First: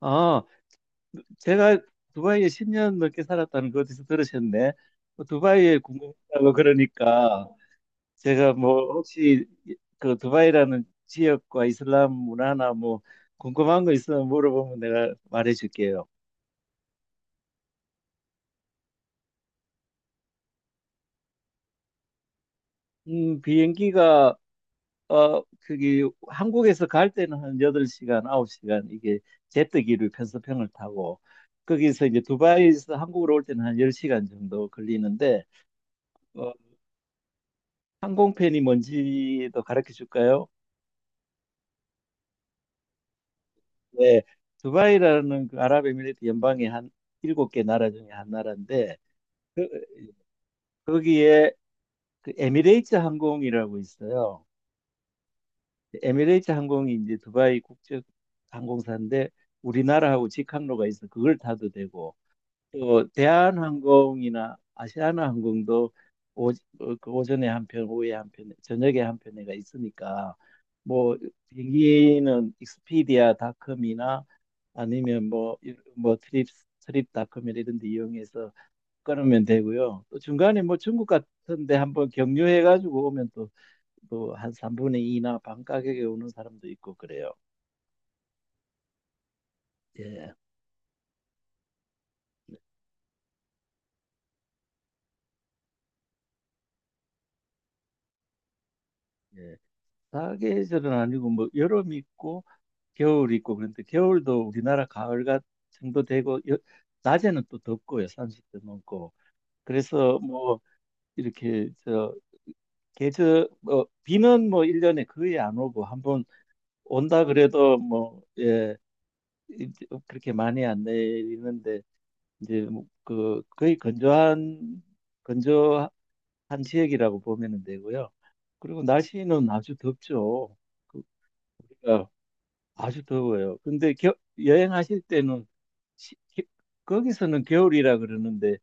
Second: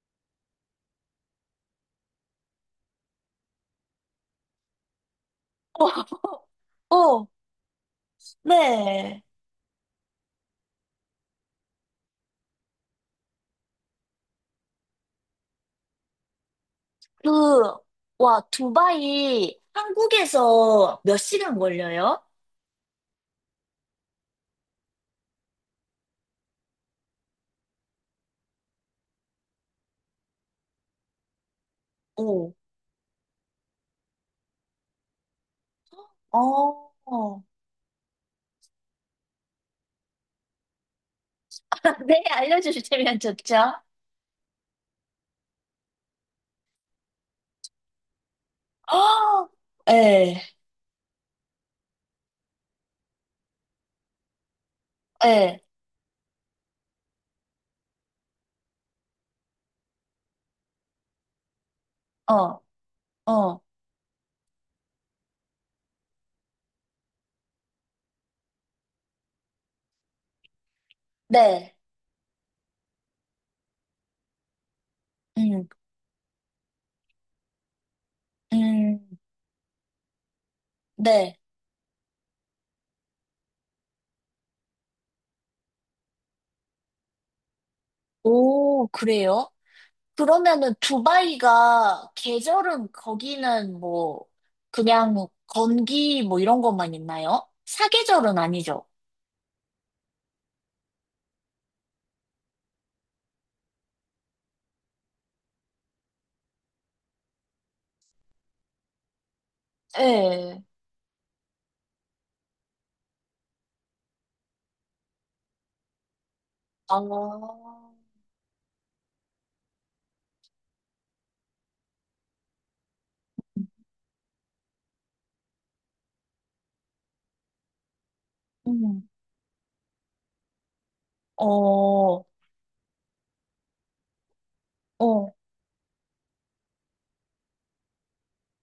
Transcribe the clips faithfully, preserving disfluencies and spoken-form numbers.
아, 제가 두바이에 십 년 넘게 살았다는 거 어디서 들으셨네? 뭐, 두바이에 어, 궁금하다고 어, 그러니까 제가 뭐 네. 혹시 그 두바이라는 지역과 이슬람 문화나 뭐 궁금한 거 있으면 물어보면 내가 말해줄게요. 그, 와, 두바이 한국에서 몇 시간 걸려요? 음, 비행기가 어 그기 한국에서 갈 때는 한 여덟 시간, 아홉 시간, 이게 제트기로 편서평을 타고, 거기서 이제 오, 두바이에서 한국으로 올 때는 한 열 시간 정도 걸리는데, 어, 어, 어. 항공편이 뭔지도 가르쳐 줄까요? 네, 알려주시면 좋죠. 네, 두바이라는 그 아랍에미리트 연방의 한 일곱 개 나라 중에 한 나라인데, 어, 그, 예, 거기에 그 에미레이트 항공이라고 있어요. 예, 에미레이트 항공이 이제 두바이 국적 항공사인데, 우리나라하고 직항로가 있어 그걸 타도 되고, 어, 또 어, 대한항공이나 아시아나항공도, 오, 어, 그 오전에 한 편, 오후에 한 편, 저녁에 한 편에가 있으니까, 뭐 네, 비행기는 익스피디아닷컴이나 아니면 음, 뭐뭐 트립 트립닷컴이나 이런 데 이용해서 음, 끊으면 되고요. 또 중간에 뭐 중국 네. 같은데 한번 경유해 가지고 오면 또 또 한 삼분의 이나 반 가격에 오는 사람도 있고 그래요. 오, 그래요? 예. 그러면은 두바이가 계절은 거기는 뭐, 그냥 건기 뭐 이런 것만 있나요? 사계절은 아니죠? 예. 사계절은 아니고 뭐 여름 있고 겨울 있고, 그런데 겨울도 우리나라 가을 같 정도 되고, 여- 낮에는 또 덥고요, 삼십도 넘고. 그래서 뭐 예. 이렇게 저 계절 뭐 비는 뭐 일 년에 거의 안 오고, 한번 온다 아, 그래도 뭐 예 이- 그렇게 많이 안 내리는데, 이제 뭐그 거의 건조한 건조한 지역이라고 보면 되고요. 그리고 음. 날씨는 아주 덥죠. 그 어, 아주 더워요. 근데 겨, 여행하실 어, 때는 시- 기- 거기서는 겨울이라 그러는데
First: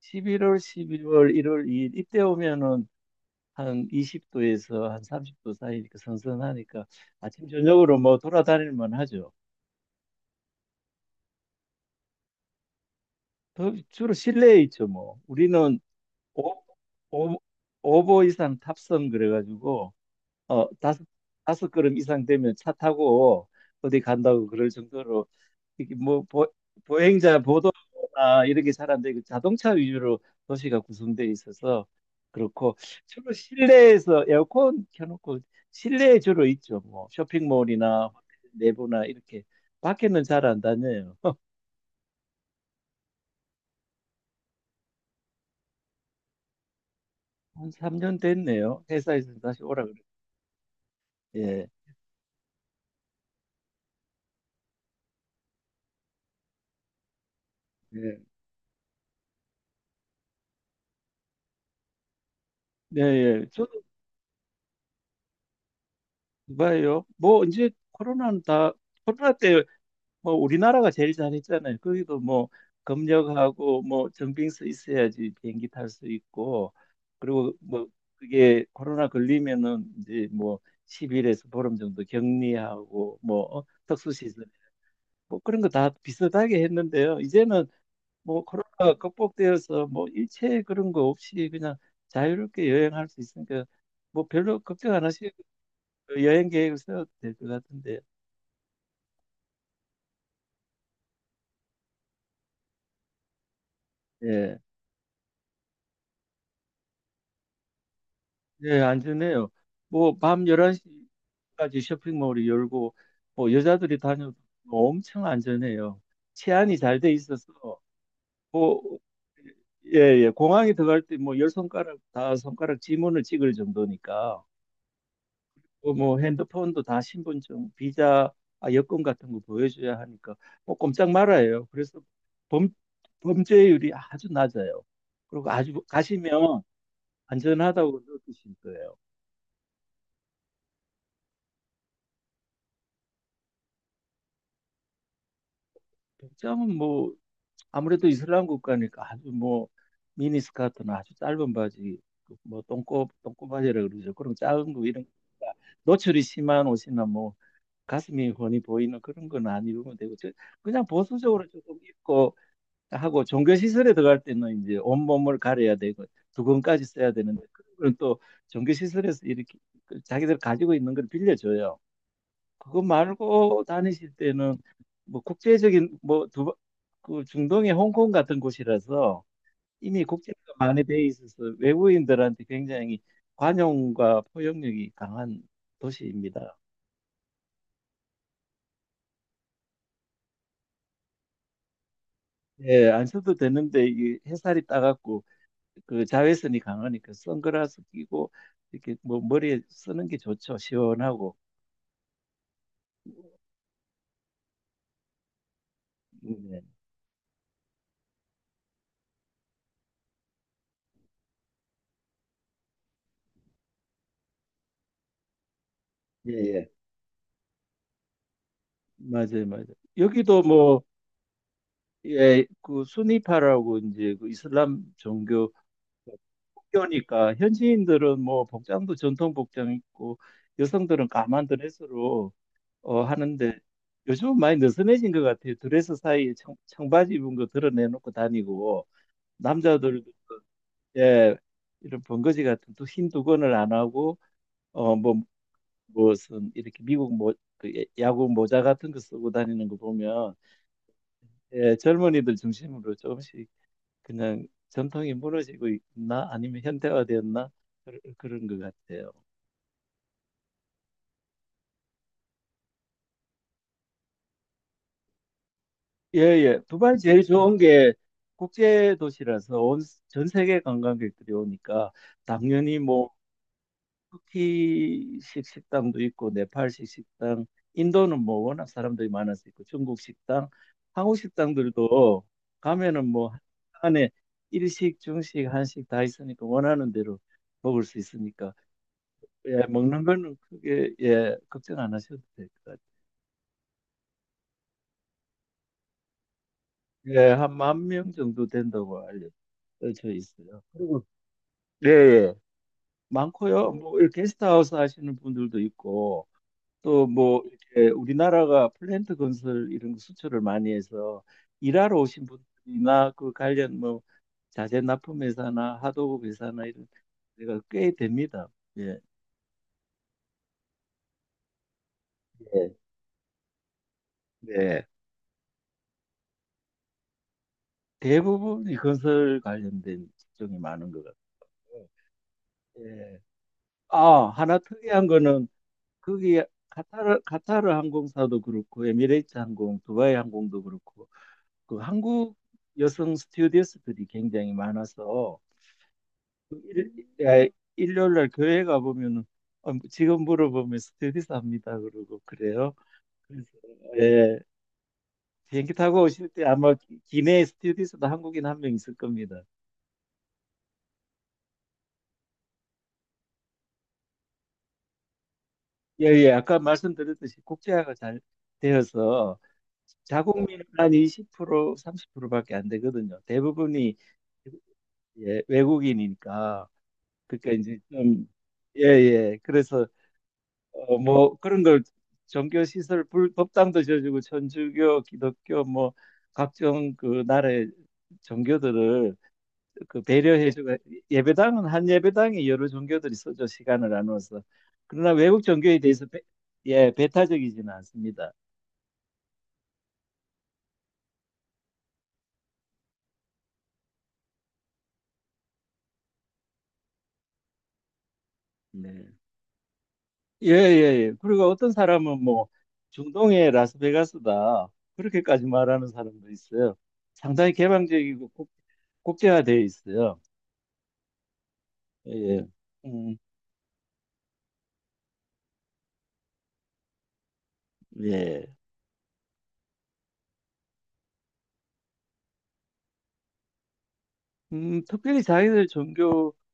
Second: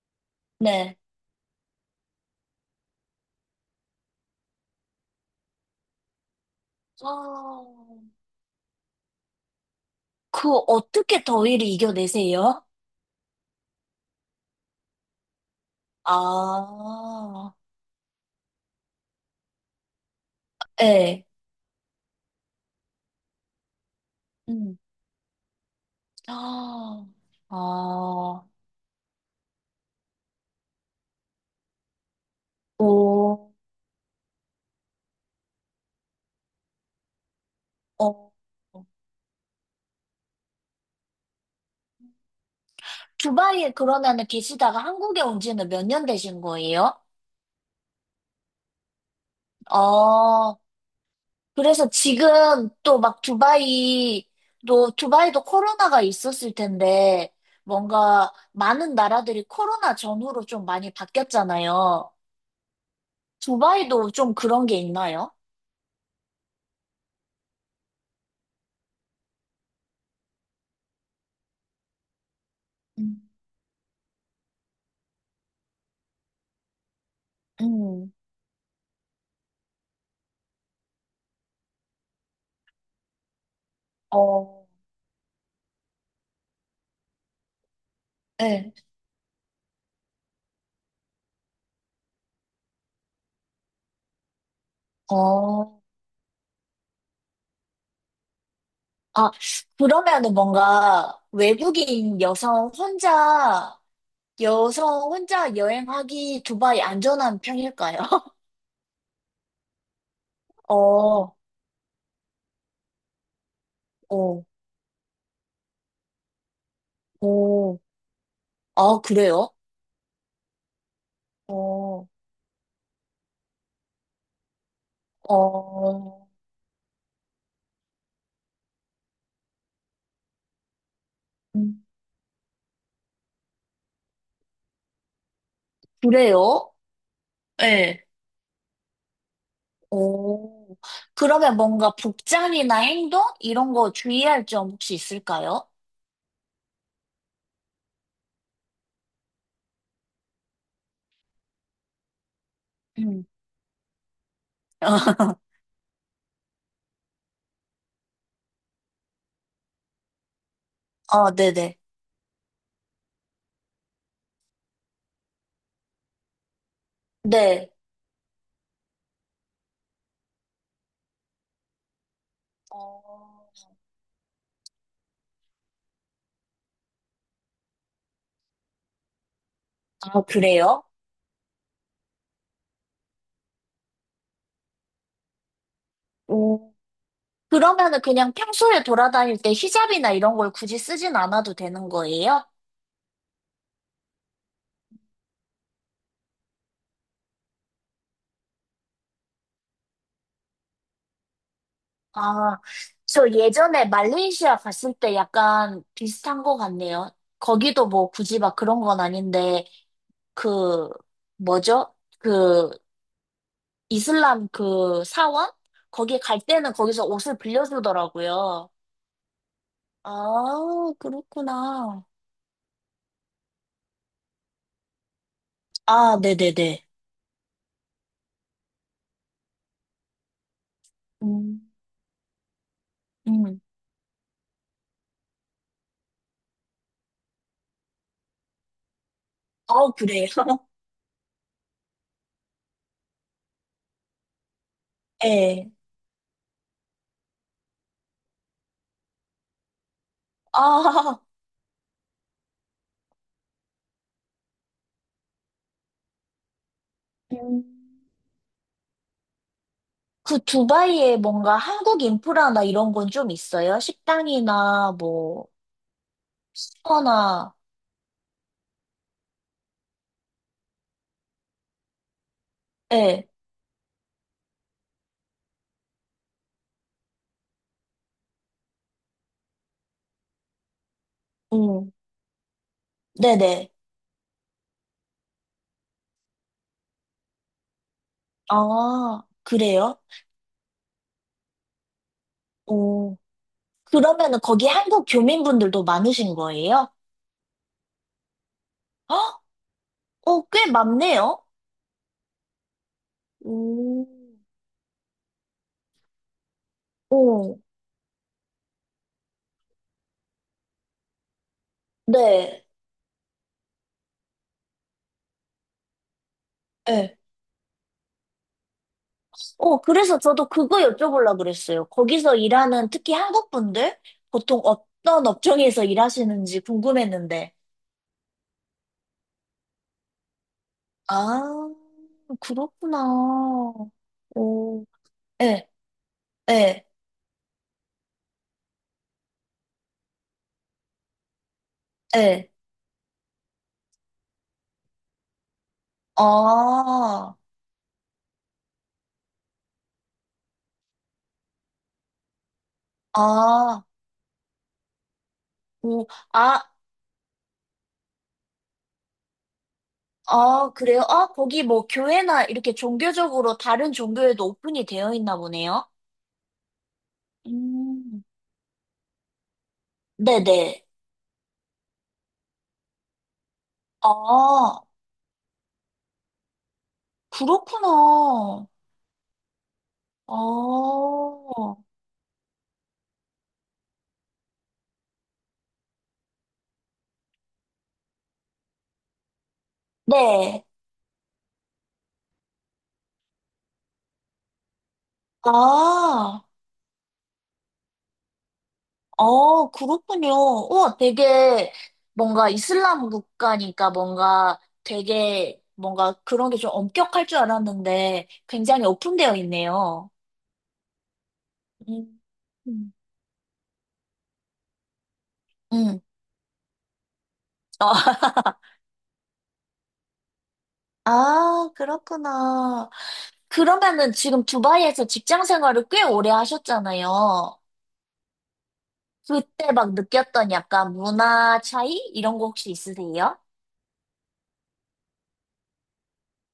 십일월, 네. 십이월, 일월, 이 일 이때 오면은 한 이십 도에서 한 삼십 도 사이니까 선선하니까 아침 아, 저녁으로 뭐 돌아다닐 만하죠. 그 어떻게 더위를 이겨내세요? 더- 주로 실내에 있죠 뭐. 우리는 오, 오, 아, 오보 이상 탑승 그래가지고 어 다섯 예. 다섯 걸음 이상 되면 차 타고 어디 간다고 그럴 음. 정도로 이게 뭐 보, 아, 보행자 보도나 아, 이런 게 잘 안 되고 자동차 위주로 도시가 구성되어 있어서 그렇고, 주로 오, 실내에서 에어컨 켜놓고 실내에 주로 있죠. 뭐 쇼핑몰이나 어. 호텔 내부나 이렇게 밖에는 잘 안 다녀요. 두바이에 그러면은 계시다가 한국에 온 지는 몇 년 되신 거예요? 한 삼 년 됐네요. 회사에서 다시 오라 그래요. 아, 예. 그래서 지금 또 막 두바이도, 두바이도 코로나가 있었을 텐데, 예. 뭔가 많은 나라들이 코로나 전후로 좀 많이 바뀌었잖아요. 네, 예. 저도 두바이도 좀 그런 게 있나요? 봐요. 뭐 이제 코로나는 다 코로나 때 뭐 우리나라가 제일 잘했잖아요. 거기도 뭐 음. 검역하고 뭐 정빙서 있어야지 비행기 탈 수 있고, 그리고 뭐 음, 그게 코로나 걸리면은 이제 뭐 십 일에서 보름 정도 격리하고 뭐 어, 특수시설 어, 뭐 그런 거 다 비슷하게 했는데요. 이제는 뭐 네, 코로나가 극복되어서 뭐 일체 그런 거 없이 그냥 자유롭게 여행할 수 있으니까 뭐 별로 걱정 안 하시고 어. 여행 계획을 세워도 될 것 같은데. 아, 그러면은 뭔가 외국인 여성 혼자, 예. 여성 혼자 여행하기 두바이 안전한 편일까요? 네, 안전해요. 뭐, 밤 어, 어, 열한 시까지 쇼핑몰이 열고, 뭐, 여자들이 다녀도 엄청 안전해요. 치안이 잘 돼 있어서, 오. 뭐, 아, 그래요? 예, 예, 공항에 들어갈 때 뭐, 열 손가락 어. 다 손가락 지문을 찍을 정도니까, 뭐, 뭐 어, 핸드폰도 다 신분증, 비자, 아, 여권 같은 거 보여줘야 하니까, 뭐, 꼼짝 말아요. 음, 그래서 범, 범죄율이 아주 낮아요. 그리고 아주 가시면 그래요? 안전하다고 네. 느끼실 거예요. 오, 그러면 뭔가 복장이나 행동? 이런 거 주의할 점 혹시 있을까요? 백점은 뭐, 아무래도 이슬람 국가니까 아주 뭐 미니스커트나 아주 짧은 바지, 뭐 똥꼬 음. 똥꼬바지라 그러죠. 그런 짧은 거 이런 거 노출이 심한 옷이나 뭐 가슴이 훤히 보이는 그런 건 안 입으면 되고, 저- 그냥 어, 보수적으로 조금 네네. 입고 하고, 종교 시설에 들어갈 때는 이제 온몸을 가려야 되고 두건까지 써야 되는데, 네. 그런 건또 종교 시설에서 이렇게 그 자기들 가지고 있는 걸 빌려줘요. 그거 어, 말고 다니실 때는 뭐 국제적인 뭐 두, 그 중동의 홍콩 같은 곳이라서 이미 아, 국제가 많이 그래요? 돼 있어서 외국인들한테 굉장히 관용과 포용력이 강한 도시입니다. 오. 그러면은 그냥 평소에 돌아다닐 때 히잡이나 이런 걸 굳이 쓰진 않아도 되는 거예요? 예, 안 써도 되는데 이 햇살이 따갑고 그 자외선이 강하니까 선글라스 끼고 이렇게 뭐 머리에 쓰는 게 좋죠. 시원하고. 아, 저 예전에 말레이시아 갔을 때 약간 비슷한 거 네. 같네요. 거기도 뭐 굳이 막 그런 건 아닌데, 그, 뭐죠? 그, 이슬람 그 사원? 거기 예, 갈 예. 때는 거기서 옷을 빌려주더라고요. 맞아요, 맞아요. 아, 여기도 뭐 그렇구나. 예, 그 수니파라고 이제 그 이슬람 종교 아, 네네네. 학교니까 현지인들은 뭐 복장도 전통 복장 있고 여성들은 까만 음, 드레스로 어, 하는데 음. 요즘은 많이 느슨해진 것 같아요. 드레스 사이에 청, 청바지 입은 거 드러내놓고 다니고 아, 남자들도 그래요? 예 이런 번거지 같은 또 흰 두건을 안 하고 어 뭐 예. 무슨 이렇게 미국 모, 그 야구 모자 같은 거 쓰고 다니는 거 보면 아, 예 젊은이들 중심으로 조금씩 그냥 전통이 무너지고 있나 아니면 현대화되었나 음. 그런, 그런 것 같아요. 그 두바이에 뭔가 한국 인프라나 이런 건 좀 있어요? 식당이나 뭐, 예예. 수 두바이 퍼 제일 나 좋은 게 국제 도시라서 온, 전 세계 관광객들이 오니까 당연히 뭐 예. 터키식 식당도 있고 네팔식 식당, 인도는 뭐 워낙 사람들이 많아서 있고 중국 식당, 한국 음, 식당들도 가면은 뭐 네네. 안에 일식, 중식, 한식 다 있으니까 원하는 대로 먹을 수 있으니까, 아, 예, 그래요? 먹는 거는 크게 예, 걱정 안 하셔도 될 것 같아요. 오. 그러면은 거기 한국 교민분들도 많으신 거예요? 예, 한 만 명 정도 된다고 헉? 알려져 어, 있어요. 꽤 그리고 많네요. 예, 예. 많고요. 뭐 오, 이렇게 게스트하우스 하시는 분들도 있고 또 뭐 오. 이렇게 우리나라가 플랜트 건설 이런 거 수출을 많이 해서 일하러 오신 네. 분들이나 그 관련 뭐 자재 납품 회사나 하도급 회사나 이런 네. 데가 꽤 됩니다. 예, 어, 그래서 저도 그거 여쭤보려고 그랬어요. 거기서 예, 일하는 특히 한국 분들 보통 네. 어떤 업종에서 일하시는지 궁금했는데. 대부분이 건설 관련된 직종이 많은 것 아, 같아요. 그렇구나. 예. 아, 하나 오, 특이한 거는 예, 거기 예, 카타르 카타르 항공사도 그렇고 에미레이트 항공, 두바이 항공도 그렇고 그 한국 예. 여성 스튜어디스들이 굉장히 많아서 그 일, 아, 야, 일요일 날 교회 가 보면은 어, 지금 물어보면 스튜어디스 합니다 그러고 그래요. 그래서 아, 예, 비행기 타고 오, 오실 때 아, 아마 기- 기내 스튜어디스도 한국인 한 명 있을 겁니다. 아, 그래요? 아, 거기 뭐 교회나 이렇게 종교적으로 다른 종교에도 오픈이 되어 있나 보네요? 예, 예, 아까 말씀드렸듯이 국제화가 잘 음, 되어서 자국민은 네네. 한 이십 퍼센트, 삼십 프로밖에 안 되거든요. 대부분이 아, 예, 외국인이니까, 그러니까 이제 좀 그렇구나. 예예 그래서 아, 어, 뭐 그런 걸 종교 시설 불, 법당도 지어주고 천주교, 기독교 뭐 각종 그 나라의 종교들을 그 네. 배려해주고, 예배당은 한 예배당에 여러 종교들이 있어죠 시간을 나눠서. 그러나 외국 종교에 대해서 배, 아, 예 배타적이지는 않습니다. 아, 그렇군요. 우 되게 뭔가 이슬람 국가니까 뭔가 되게 뭔가 그런 게 좀 엄격할 줄 알았는데 굉장히 네. 오픈되어 있네요. 예, 예, 예. 그리고 어떤 음, 사람은 뭐 음, 중동의 라스베가스다. 그렇게까지 말하는 음. 사람도 있어요. 상당히 어, 개방적이고 국, 국제화되어 있어요. 아, 예. 예. 그렇구나. 음, 그러면은 지금 두바이에서 직장 생활을 꽤 오래 하셨잖아요. 예. 그때 막 느꼈던 약간 문화 차이? 이런 거 혹시 있으세요? 음, 특별히 자기들 종교에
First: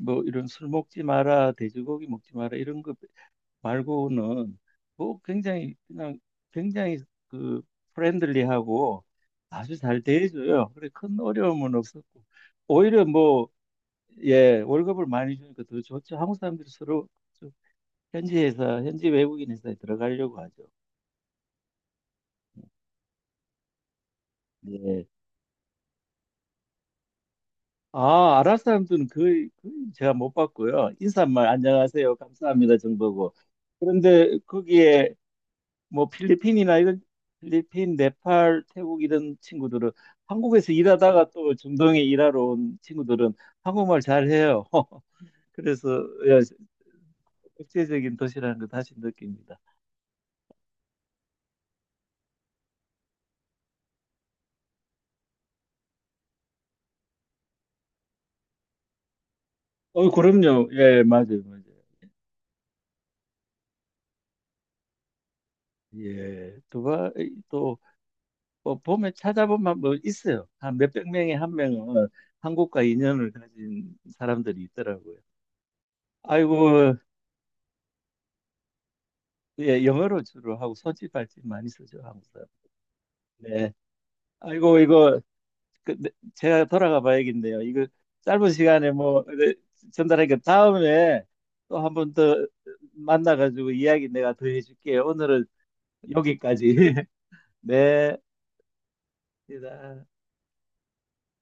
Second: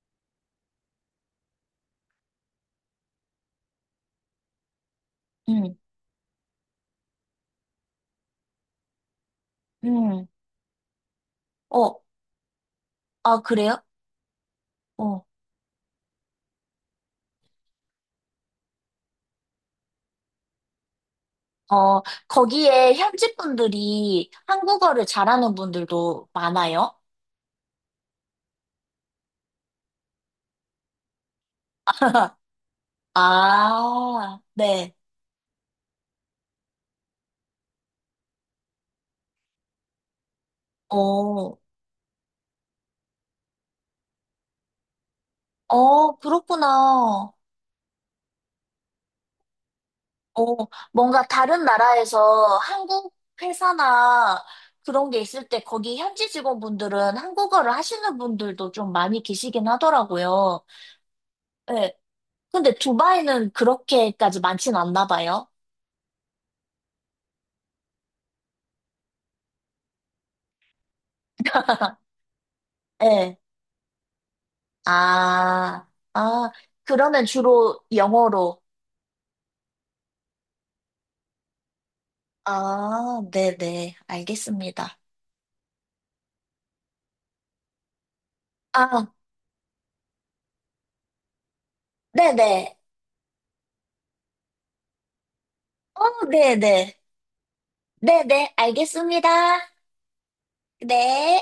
뭐 이런 술 먹지 마라, 돼지고기 먹지 마라 이런 거 말고는 뭐 굉장히 음, 그냥 굉장히 그 프렌들리하고 아주 잘 음. 대해줘요. 그래 큰 어려움은 어, 없었고 오히려 아, 뭐 그래요? 예, 월급을 어, 많이 주니까 더 좋죠. 한국 사람들이 서로 좀 현지 회사, 현지 외국인 회사에 들어가려고 하죠. 어, 거기에 현지 분들이 예. 한국어를 잘하는 분들도 많아요? 아, 아랍 사람들은 거의, 거의 제가 못 봤고요. 인사말 안녕하세요, 감사합니다 정도고. 그런데 아, 네. 거기에 뭐 필리핀이나 이런 필리핀, 네팔, 태국 이런 친구들은 한국에서 일하다가 또 어, 중동에 일하러 온 친구들은 한국말 잘해요. 그래서 어, 예, 그렇구나. 국제적인 도시라는 걸 다시 느낍니다. 어, 뭔가 다른 나라에서 한국 회사나 그런 게 있을 때 거기 현지 직원분들은 한국어를 하시는 분들도 좀 많이 계시긴 어, 하더라고요. 그럼요. 예, 맞아요, 맞아요. 네. 근데 두바이는 그렇게까지 많진 않나 봐요. 예, 누가 또 어, 보면 찾아보면 뭐 있어요. 한 몇백 명에 한 명은 한국과 인연을 네. 가진 사람들이 있더라고요. 아, 아, 아이고, 그러면 주로 영어로. 예, 영어로 주로 하고 손짓발짓 많이 쓰죠, 한국 사람. 아, 네. 네네. 아이고, 알겠습니다. 이거 그, 네, 제가 돌아가 봐야겠네요. 이거 짧은 시간에 아, 뭐 네, 전달하니까 다음에 또 한 번 더 네네. 만나가지고 이야기 내가 더 해줄게요. 오늘은 어, 여기까지. 네네. 네, 네네. 알겠습니다. 입니다. 네.